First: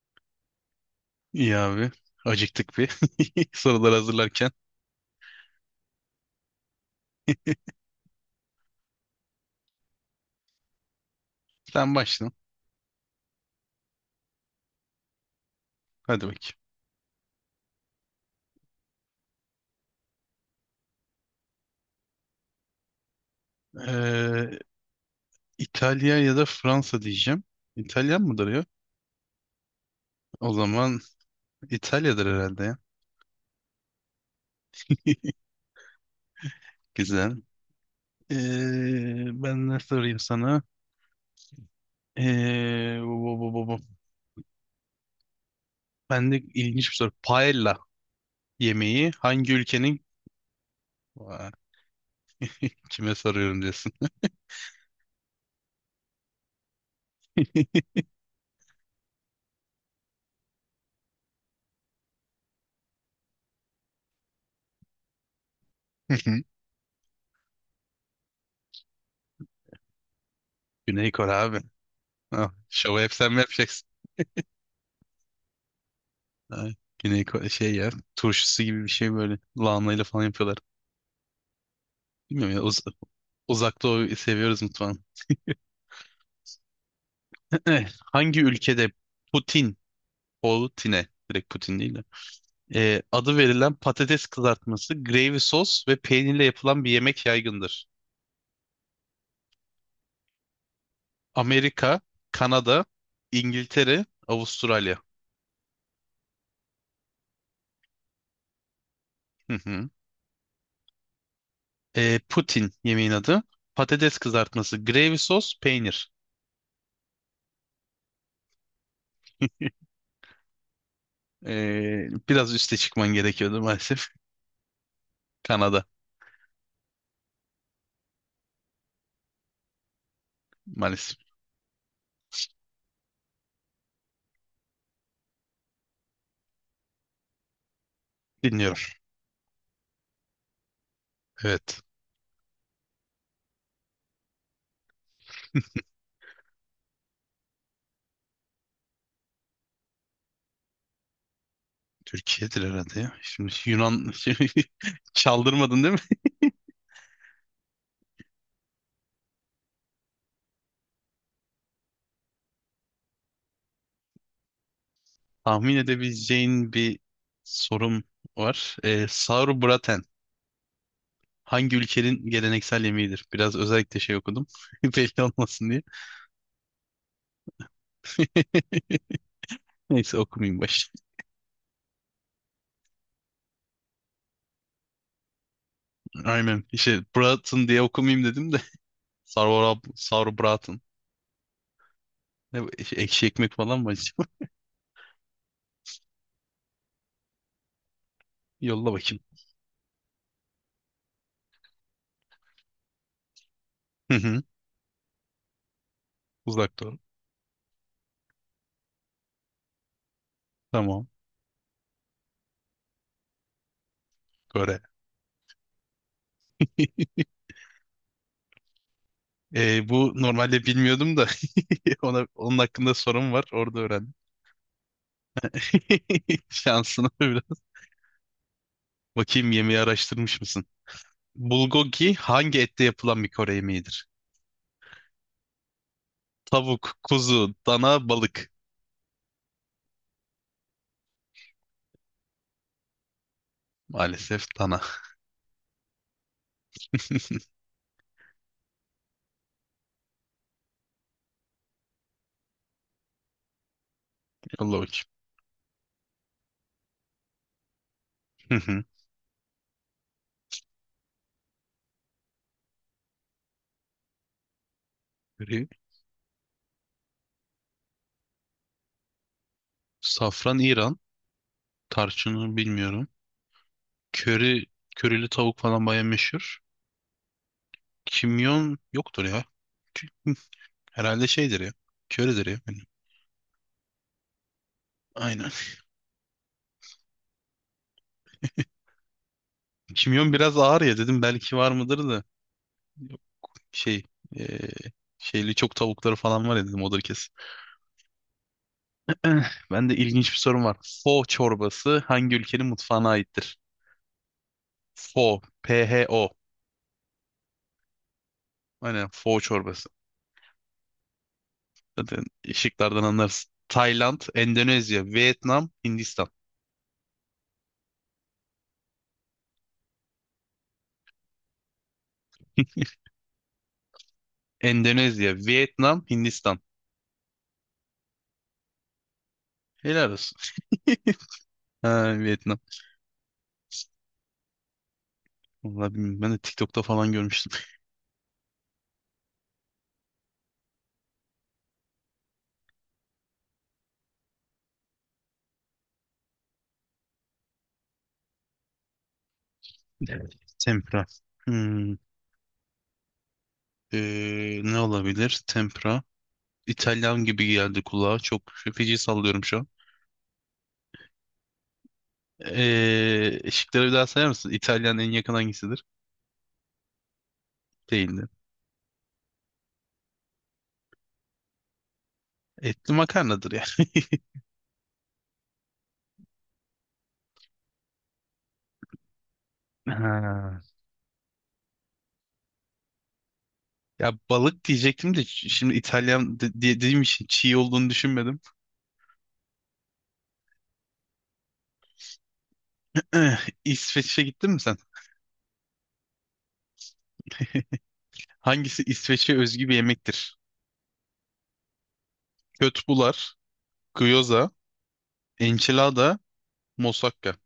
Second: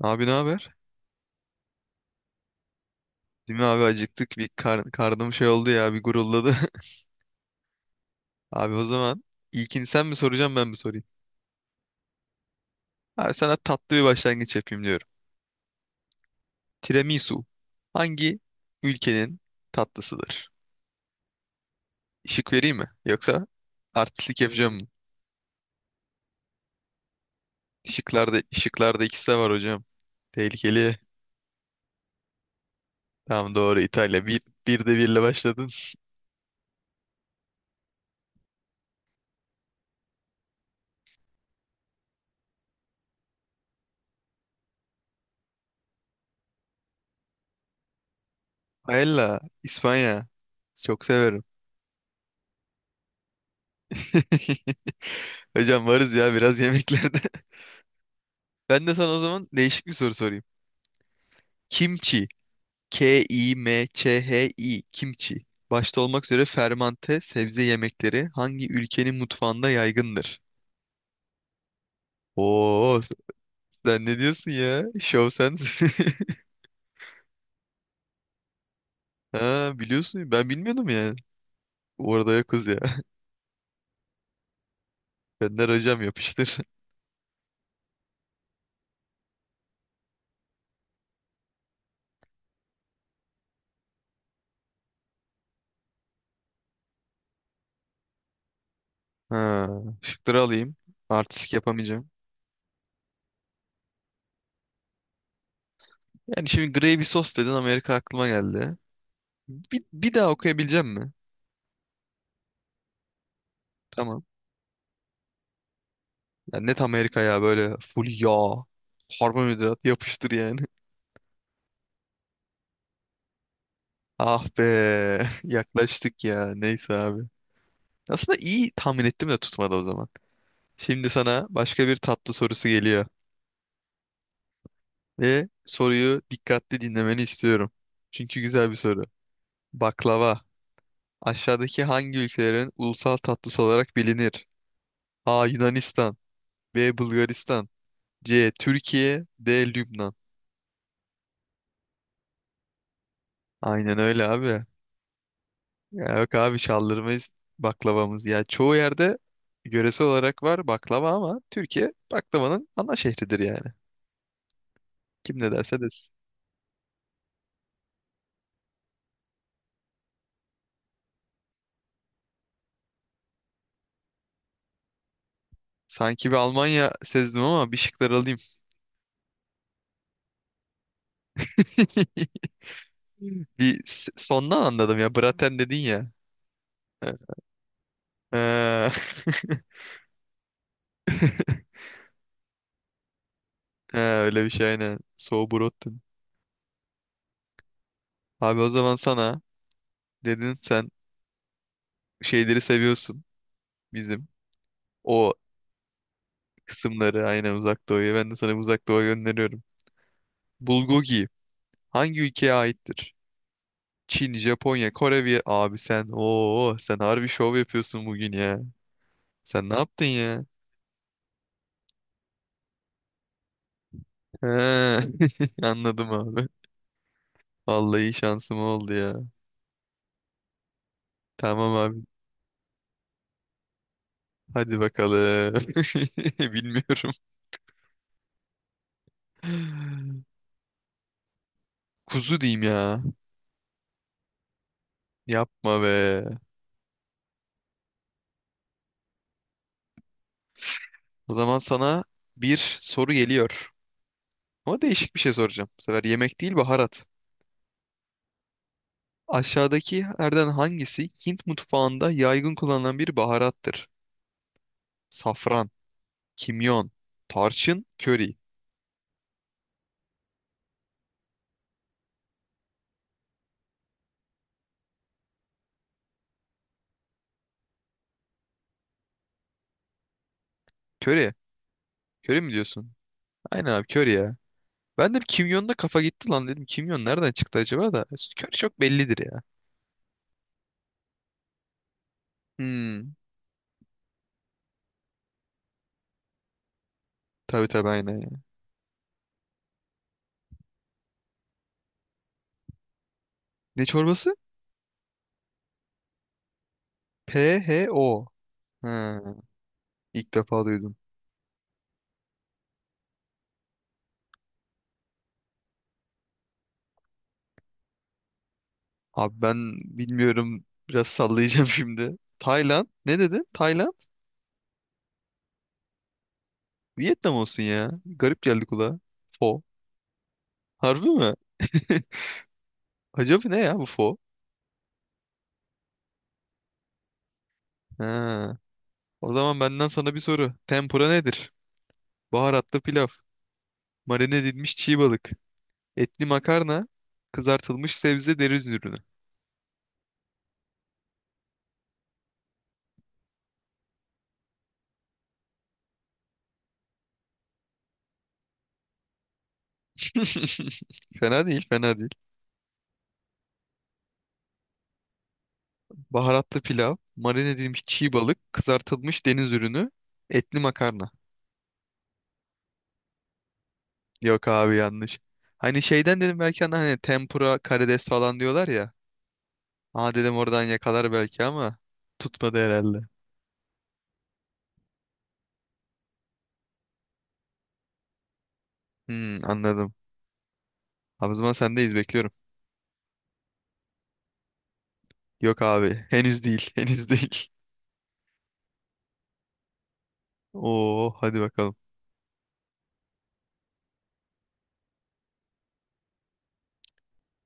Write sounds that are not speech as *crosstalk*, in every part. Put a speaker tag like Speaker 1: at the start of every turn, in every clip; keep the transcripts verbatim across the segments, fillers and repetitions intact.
Speaker 1: Abi ne haber?
Speaker 2: İyi abi. Acıktık bir. *laughs*
Speaker 1: Değil mi abi
Speaker 2: Sorular
Speaker 1: acıktık bir
Speaker 2: hazırlarken.
Speaker 1: kar- karnım şey oldu ya bir gurulladı. *laughs* Abi o zaman ilkini sen mi soracaksın ben mi sorayım?
Speaker 2: Sen başla.
Speaker 1: Abi sana tatlı bir başlangıç yapayım diyorum.
Speaker 2: Hadi bakayım.
Speaker 1: Tiramisu hangi ülkenin tatlısıdır? Işık vereyim mi? Yoksa artistlik
Speaker 2: Ee,
Speaker 1: yapacağım mı?
Speaker 2: İtalya ya da Fransa diyeceğim. İtalyan
Speaker 1: Işıklarda,
Speaker 2: mıdır ya?
Speaker 1: ışıklarda ikisi de var hocam.
Speaker 2: O
Speaker 1: Tehlikeli.
Speaker 2: zaman İtalya'dır herhalde ya.
Speaker 1: Tamam doğru İtalya. Bir, bir de birle
Speaker 2: *laughs*
Speaker 1: başladın.
Speaker 2: Güzel. Ee, ben ne sorayım sana? Ee, bu, bu, bu, bu. Bu. Ben de ilginç bir soru. Paella yemeği
Speaker 1: Paella
Speaker 2: hangi ülkenin...
Speaker 1: İspanya. Çok severim.
Speaker 2: Vay, *laughs* kime soruyorum diyorsun.
Speaker 1: *laughs* Hocam varız ya biraz yemeklerde. *laughs* Ben de sana o zaman değişik bir soru sorayım. Kimçi. K-I-M-Ç-H-I. Kimçi. Başta olmak üzere
Speaker 2: *laughs*
Speaker 1: fermante sebze yemekleri hangi ülkenin mutfağında yaygındır?
Speaker 2: Güney Kore abi. Ah, şovu
Speaker 1: Oo,
Speaker 2: hep sen mi yapacaksın?
Speaker 1: sen ne diyorsun ya? Show sense. *laughs*
Speaker 2: Ha, Güney Kore şey ya, turşusu gibi bir şey, böyle
Speaker 1: Ha,
Speaker 2: lahanayla falan
Speaker 1: biliyorsun. Ben
Speaker 2: yapıyorlar.
Speaker 1: bilmiyordum ya. Orada
Speaker 2: Bilmiyorum ya,
Speaker 1: yokuz ya.
Speaker 2: uz uzak doğu seviyoruz mutfağını.
Speaker 1: *laughs* Benden hocam yapıştır.
Speaker 2: *laughs* *clears throat* Hangi ülkede Putin, Putin'e direkt Putin değil de e, adı verilen patates kızartması, gravy sos ve peynirle yapılan bir yemek yaygındır?
Speaker 1: Ha, şıkları alayım. Artistik
Speaker 2: Amerika,
Speaker 1: yapamayacağım.
Speaker 2: Kanada, İngiltere, Avustralya.
Speaker 1: Yani şimdi gravy sos dedin Amerika aklıma geldi.
Speaker 2: Hı
Speaker 1: Bir,
Speaker 2: hı.
Speaker 1: bir daha okuyabileceğim mi?
Speaker 2: E, Putin yemeğin adı. Patates
Speaker 1: Tamam.
Speaker 2: kızartması, gravy sos, peynir.
Speaker 1: Ya net Amerika ya böyle full yağ, karbonhidrat yapıştır yani.
Speaker 2: E, biraz üste çıkman gerekiyordu maalesef.
Speaker 1: Ah be. *laughs*
Speaker 2: *laughs* Kanada
Speaker 1: Yaklaştık ya. Neyse abi. Aslında iyi tahmin ettim de tutmadı o zaman. Şimdi
Speaker 2: maalesef.
Speaker 1: sana başka bir tatlı sorusu geliyor. Ve soruyu dikkatli dinlemeni istiyorum. Çünkü güzel bir
Speaker 2: Dinliyor.
Speaker 1: soru. Baklava.
Speaker 2: Evet.
Speaker 1: Aşağıdaki hangi ülkelerin ulusal tatlısı olarak bilinir? A. Yunanistan. B. Bulgaristan. C. Türkiye. D. Lübnan.
Speaker 2: Türkiye'dir herhalde ya. Şimdi
Speaker 1: Aynen
Speaker 2: Yunan, *laughs*
Speaker 1: öyle
Speaker 2: şimdi
Speaker 1: abi.
Speaker 2: çaldırmadın değil mi?
Speaker 1: Ya yok abi şaldırmayız baklavamız. Ya çoğu yerde yöresel olarak var baklava ama Türkiye baklavanın ana şehridir yani. Kim ne
Speaker 2: Tahmin
Speaker 1: derse desin.
Speaker 2: edebileceğin bir sorum var. Ee, Sauerbraten hangi ülkenin geleneksel yemeğidir? Biraz özellikle şey okudum. *laughs* Belli olmasın diye.
Speaker 1: Sanki bir Almanya sezdim ama bir şıkları alayım.
Speaker 2: *laughs* Neyse okumayayım baş.
Speaker 1: *laughs* Bir s- sondan anladım ya. Braten dedin ya.
Speaker 2: Aynen. İşte
Speaker 1: Evet.
Speaker 2: Braten diye okumayayım dedim de.
Speaker 1: Ee,
Speaker 2: Sauerab Sauerbraten. Ne bu? Şey, ekşi ekmek falan mı
Speaker 1: *laughs* He,
Speaker 2: acaba?
Speaker 1: öyle bir şey aynen. Sauerbraten. Abi
Speaker 2: *laughs*
Speaker 1: o
Speaker 2: Yolla
Speaker 1: zaman
Speaker 2: bakayım.
Speaker 1: sana dedin sen şeyleri seviyorsun
Speaker 2: Hı
Speaker 1: bizim.
Speaker 2: hı.
Speaker 1: O
Speaker 2: Uzak doğru.
Speaker 1: kısımları aynen Uzak Doğu'ya. Ben de sana Uzak Doğu'ya gönderiyorum.
Speaker 2: Tamam.
Speaker 1: Bulgogi hangi ülkeye aittir? Çin,
Speaker 2: Kore.
Speaker 1: Japonya, Kore bir abi sen ooo sen
Speaker 2: *laughs*
Speaker 1: harbi şov yapıyorsun bugün ya. Sen ne
Speaker 2: Ee,
Speaker 1: yaptın
Speaker 2: bu
Speaker 1: ya?
Speaker 2: normalde bilmiyordum da *laughs* ona, onun hakkında sorum var. Orada öğrendim.
Speaker 1: He, *laughs* anladım
Speaker 2: *laughs*
Speaker 1: abi.
Speaker 2: Şansına biraz.
Speaker 1: Vallahi şansım oldu ya.
Speaker 2: Bakayım yemeği araştırmış mısın?
Speaker 1: Tamam abi.
Speaker 2: Bulgogi hangi ette yapılan bir Kore yemeğidir?
Speaker 1: Hadi bakalım. *laughs*
Speaker 2: Tavuk,
Speaker 1: Bilmiyorum.
Speaker 2: kuzu, dana, balık.
Speaker 1: Kuzu diyeyim ya.
Speaker 2: Maalesef dana.
Speaker 1: Yapma be.
Speaker 2: *laughs*
Speaker 1: O zaman sana bir soru geliyor.
Speaker 2: Allah
Speaker 1: Ama
Speaker 2: bakayım.
Speaker 1: değişik bir şey soracağım. Bu sefer yemek değil baharat.
Speaker 2: Hı hı.
Speaker 1: Aşağıdakilerden hangisi Hint mutfağında yaygın kullanılan bir baharattır?
Speaker 2: Köri,
Speaker 1: Safran. Kimyon, tarçın, köri.
Speaker 2: safran İran. Tarçını bilmiyorum. Köri, körili tavuk falan baya meşhur. Kimyon yoktur ya. Herhalde
Speaker 1: Köri.
Speaker 2: şeydir ya.
Speaker 1: Köri
Speaker 2: Köridir
Speaker 1: mi
Speaker 2: ya.
Speaker 1: diyorsun? Aynen abi köri ya. Ben de bir
Speaker 2: Aynen.
Speaker 1: kimyonda kafa gitti lan dedim. Kimyon nereden çıktı acaba da? Köri çok bellidir ya.
Speaker 2: Kimyon biraz ağır ya dedim, belki var mıdır da.
Speaker 1: Hmm.
Speaker 2: Şey, e, şeyli çok tavukları falan var ya dedim, odur kesin.
Speaker 1: Tabii tabii aynen ya.
Speaker 2: Ben de ilginç bir sorum var. Pho çorbası hangi ülkenin mutfağına aittir?
Speaker 1: Ne çorbası?
Speaker 2: Pho, P-H-O.
Speaker 1: P H O.
Speaker 2: Aynen
Speaker 1: Ha,
Speaker 2: pho çorbası.
Speaker 1: ilk defa duydum.
Speaker 2: Zaten şıklardan anlarsın. Tayland, Endonezya, Vietnam, Hindistan.
Speaker 1: Abi ben bilmiyorum. Biraz sallayacağım *laughs* şimdi. Tayland.
Speaker 2: *laughs*
Speaker 1: Ne dedin? Tayland?
Speaker 2: Endonezya, Vietnam, Hindistan.
Speaker 1: Vietnam olsun ya. Garip geldi kulağa. Pho.
Speaker 2: Helal olsun.
Speaker 1: Harbi mi? *laughs*
Speaker 2: Ha, Vietnam.
Speaker 1: Acaba ne ya bu pho?
Speaker 2: Vallahi bilmiyorum. Ben de TikTok'ta falan görmüştüm. *laughs*
Speaker 1: Ha. O zaman benden sana bir soru. Tempura nedir? Baharatlı pilav. Marine edilmiş çiğ balık. Etli makarna. Kızartılmış sebze deniz ürünü.
Speaker 2: Evet. Tempra. Hmm. Ee, ne olabilir? Tempra. İtalyan gibi geldi kulağa. Çok feci sallıyorum şu an.
Speaker 1: *laughs* Fena değil, fena değil.
Speaker 2: Ee, şıkları bir daha sayar mısın? İtalyan en yakın hangisidir?
Speaker 1: Baharatlı pilav. Marine edilmiş çiğ
Speaker 2: Değildi.
Speaker 1: balık. Kızartılmış deniz ürünü. Etli makarna.
Speaker 2: Etli makarnadır ya. *laughs*
Speaker 1: Yok abi yanlış. Hani şeyden dedim belki hani hani tempura, karides falan diyorlar ya. Aa dedim
Speaker 2: Ha.
Speaker 1: oradan yakalar belki ama tutmadı herhalde.
Speaker 2: Ya balık diyecektim de, ş- şimdi İtalyan de- diye dediğim için çiğ olduğunu düşünmedim.
Speaker 1: Hmm, anladım. Abi o zaman sendeyiz bekliyorum.
Speaker 2: Eh, İsveç'e gittin mi sen?
Speaker 1: Yok abi henüz değil *laughs* henüz değil.
Speaker 2: Hangisi İsveç'e özgü bir yemektir?
Speaker 1: Oo hadi bakalım.
Speaker 2: Kötbular, gyoza, enchilada, moussaka.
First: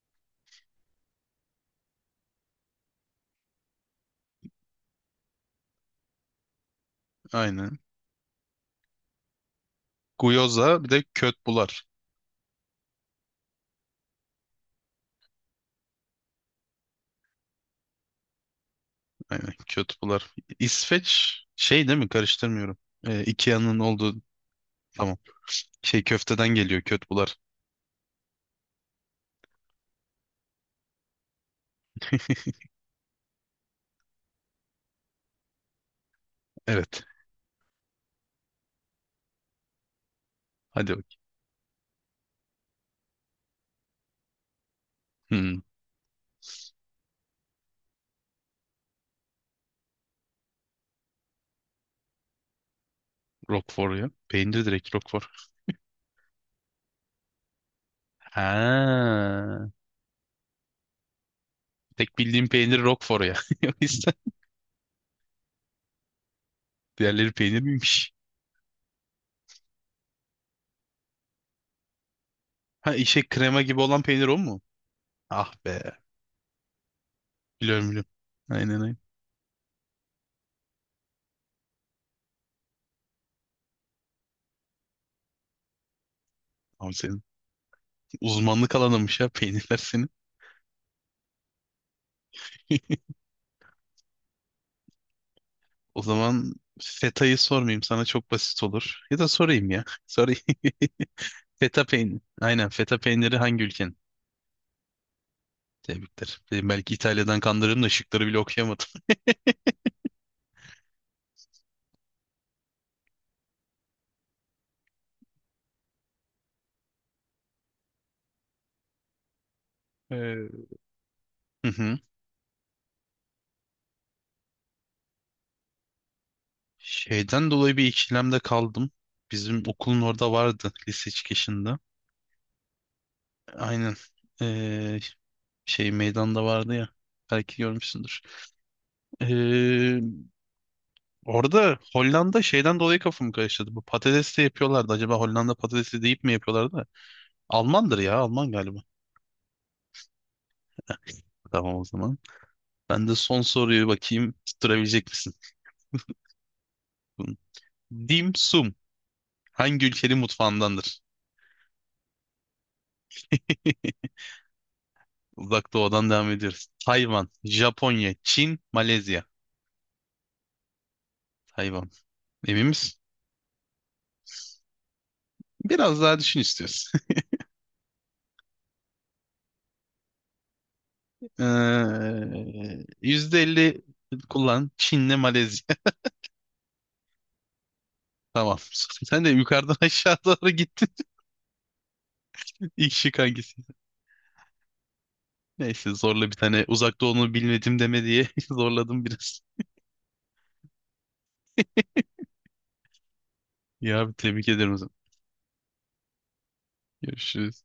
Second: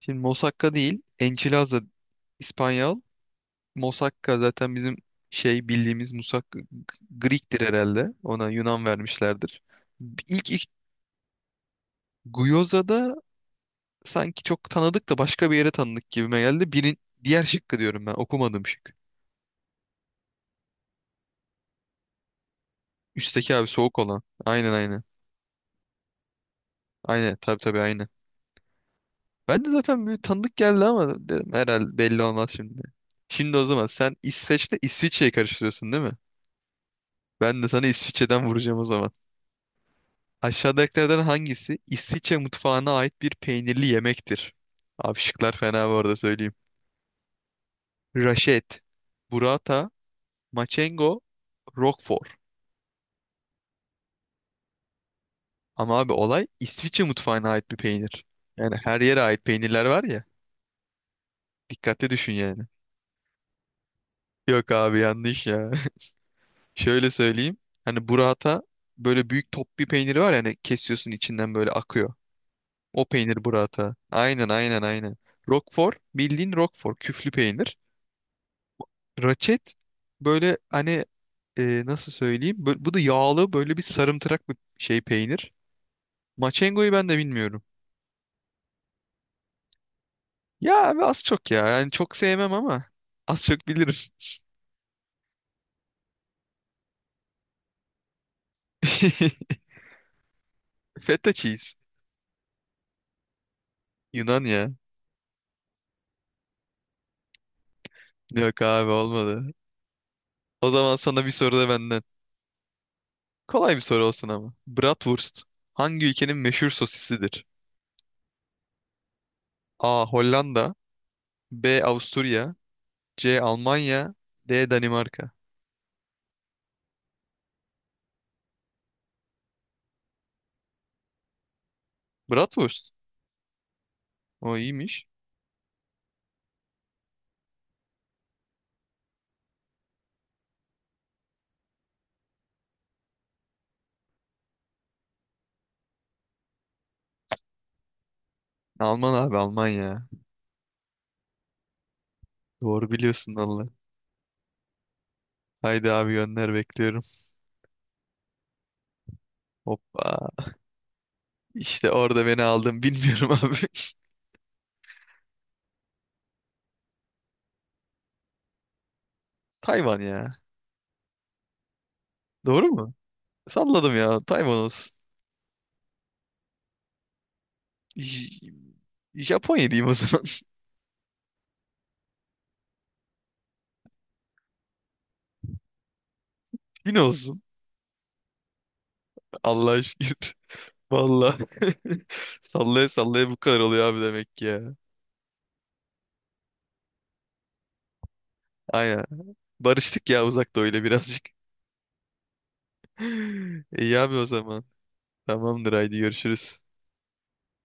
Speaker 1: Şimdi Mosakka değil. Enchilada İspanyol. Mosakka zaten bizim şey bildiğimiz musak Greek'tir
Speaker 2: Aynen.
Speaker 1: herhalde. Ona Yunan vermişlerdir. İlk, ilk
Speaker 2: Gyoza bir de kötbular.
Speaker 1: Gyoza da sanki çok tanıdık da başka bir yere tanıdık gibime geldi. Birin, diğer şıkkı diyorum ben. Okumadım şık.
Speaker 2: Aynen kötbular. İsveç şey değil mi? Karıştırmıyorum. Ee,
Speaker 1: Üstteki abi
Speaker 2: Ikea'nın
Speaker 1: soğuk olan.
Speaker 2: olduğu,
Speaker 1: Aynen aynen.
Speaker 2: tamam. Şey, köfteden geliyor kötbular.
Speaker 1: Aynen tabii tabii aynen. Ben de zaten bir tanıdık geldi ama dedim herhalde belli olmaz şimdi. Şimdi o zaman sen İsveç'le İsviçre'yi karıştırıyorsun değil mi?
Speaker 2: Evet.
Speaker 1: Ben de sana İsviçre'den vuracağım o zaman.
Speaker 2: Hadi bakayım.
Speaker 1: Aşağıdakilerden hangisi İsviçre mutfağına ait bir peynirli yemektir? Abi şıklar
Speaker 2: Hmm,
Speaker 1: fena bu arada söyleyeyim. Raşet, burrata, maçengo, roquefort.
Speaker 2: Roquefort ya. Peynir direkt Roquefort.
Speaker 1: Ama abi olay İsviçre mutfağına ait bir peynir. Yani her yere ait
Speaker 2: Ha.
Speaker 1: peynirler var ya. Dikkatli
Speaker 2: Tek
Speaker 1: düşün
Speaker 2: bildiğim
Speaker 1: yani.
Speaker 2: peynir Roquefort ya. *laughs* O yüzden
Speaker 1: Yok abi yanlış ya. *laughs* Şöyle
Speaker 2: diğerleri
Speaker 1: söyleyeyim.
Speaker 2: peynir
Speaker 1: Hani
Speaker 2: miymiş?
Speaker 1: burrata böyle büyük top bir peyniri var yani kesiyorsun içinden böyle akıyor.
Speaker 2: Ha,
Speaker 1: O
Speaker 2: işe
Speaker 1: peynir
Speaker 2: krema gibi
Speaker 1: burrata.
Speaker 2: olan peynir o
Speaker 1: Aynen
Speaker 2: mu?
Speaker 1: aynen aynen.
Speaker 2: Ah
Speaker 1: Roquefort
Speaker 2: be.
Speaker 1: bildiğin roquefort küflü peynir.
Speaker 2: Biliyorum, biliyorum. Aynen, aynen.
Speaker 1: Raçet böyle hani e, nasıl söyleyeyim? Bö- bu da yağlı böyle bir sarımtırak bir şey peynir. Maçengo'yu
Speaker 2: Abi
Speaker 1: ben de
Speaker 2: senin
Speaker 1: bilmiyorum.
Speaker 2: uzmanlık alanınmış ya, peynirler senin.
Speaker 1: Ya abi az çok ya. Yani çok sevmem ama
Speaker 2: *laughs*
Speaker 1: az çok bilirim.
Speaker 2: O zaman feta'yı sormayayım sana, çok basit olur. Ya da
Speaker 1: *laughs*
Speaker 2: sorayım ya. *laughs* Sorayım.
Speaker 1: Feta
Speaker 2: *laughs*
Speaker 1: cheese.
Speaker 2: Feta peyniri. Aynen, feta peyniri hangi ülkenin?
Speaker 1: Yunan ya.
Speaker 2: Tebrikler. Dedim belki İtalya'dan kandırırım da şıkları bile
Speaker 1: Yok
Speaker 2: okuyamadım.
Speaker 1: abi olmadı. O zaman sana bir soru da benden. Kolay bir soru olsun ama. Bratwurst hangi ülkenin meşhur sosisidir? A.
Speaker 2: Ee,
Speaker 1: Hollanda
Speaker 2: hı
Speaker 1: B.
Speaker 2: hı.
Speaker 1: Avusturya C. Almanya D. Danimarka
Speaker 2: Şeyden dolayı bir ikilemde kaldım. Bizim okulun orada vardı, lise çıkışında.
Speaker 1: Bratwurst.
Speaker 2: Aynen.
Speaker 1: O
Speaker 2: Ee,
Speaker 1: iyiymiş.
Speaker 2: şey meydanda vardı ya. Belki görmüşsündür. Ee, orada Hollanda şeyden dolayı kafamı karıştırdı. Bu patates de yapıyorlardı. Acaba Hollanda patatesi deyip mi yapıyorlardı? Almandır ya. Alman galiba.
Speaker 1: Alman abi Almanya.
Speaker 2: Tamam o zaman.
Speaker 1: Doğru
Speaker 2: Ben de
Speaker 1: biliyorsun
Speaker 2: son
Speaker 1: valla.
Speaker 2: soruyu bakayım, tutturabilecek misin?
Speaker 1: Haydi abi gönder bekliyorum.
Speaker 2: Dim sum hangi ülkenin
Speaker 1: Hoppa.
Speaker 2: mutfağındandır?
Speaker 1: İşte orada beni aldın bilmiyorum abi.
Speaker 2: Uzak Doğu'dan devam ediyoruz. Tayvan, Japonya, Çin, Malezya.
Speaker 1: *laughs* Tayvan ya.
Speaker 2: Tayvan. Emin
Speaker 1: Doğru
Speaker 2: misin?
Speaker 1: mu? Salladım ya. Tayvan olsun.
Speaker 2: Biraz daha düşün istiyorsun. *laughs*
Speaker 1: J- Japonya diyeyim o zaman.
Speaker 2: Ee, yüzde elli kullan. Çin'le Malezya. *laughs*
Speaker 1: *laughs* Yine olsun.
Speaker 2: Tamam. Sen de yukarıdan
Speaker 1: Allah'a
Speaker 2: aşağı
Speaker 1: şükür.
Speaker 2: doğru gittin.
Speaker 1: Valla. *laughs*
Speaker 2: *laughs*
Speaker 1: Sallaya
Speaker 2: İlk şık
Speaker 1: sallaya bu
Speaker 2: hangisi?
Speaker 1: kadar oluyor abi demek ki ya.
Speaker 2: Neyse, zorla bir tane Uzak Doğu'nu bilmedim deme diye *laughs*
Speaker 1: Aynen.
Speaker 2: zorladım biraz.
Speaker 1: Barıştık ya uzak öyle birazcık. *laughs* İyi
Speaker 2: Ya
Speaker 1: abi
Speaker 2: abi,
Speaker 1: o
Speaker 2: tebrik
Speaker 1: zaman.
Speaker 2: ederim o zaman.
Speaker 1: Tamamdır haydi görüşürüz.
Speaker 2: Görüşürüz.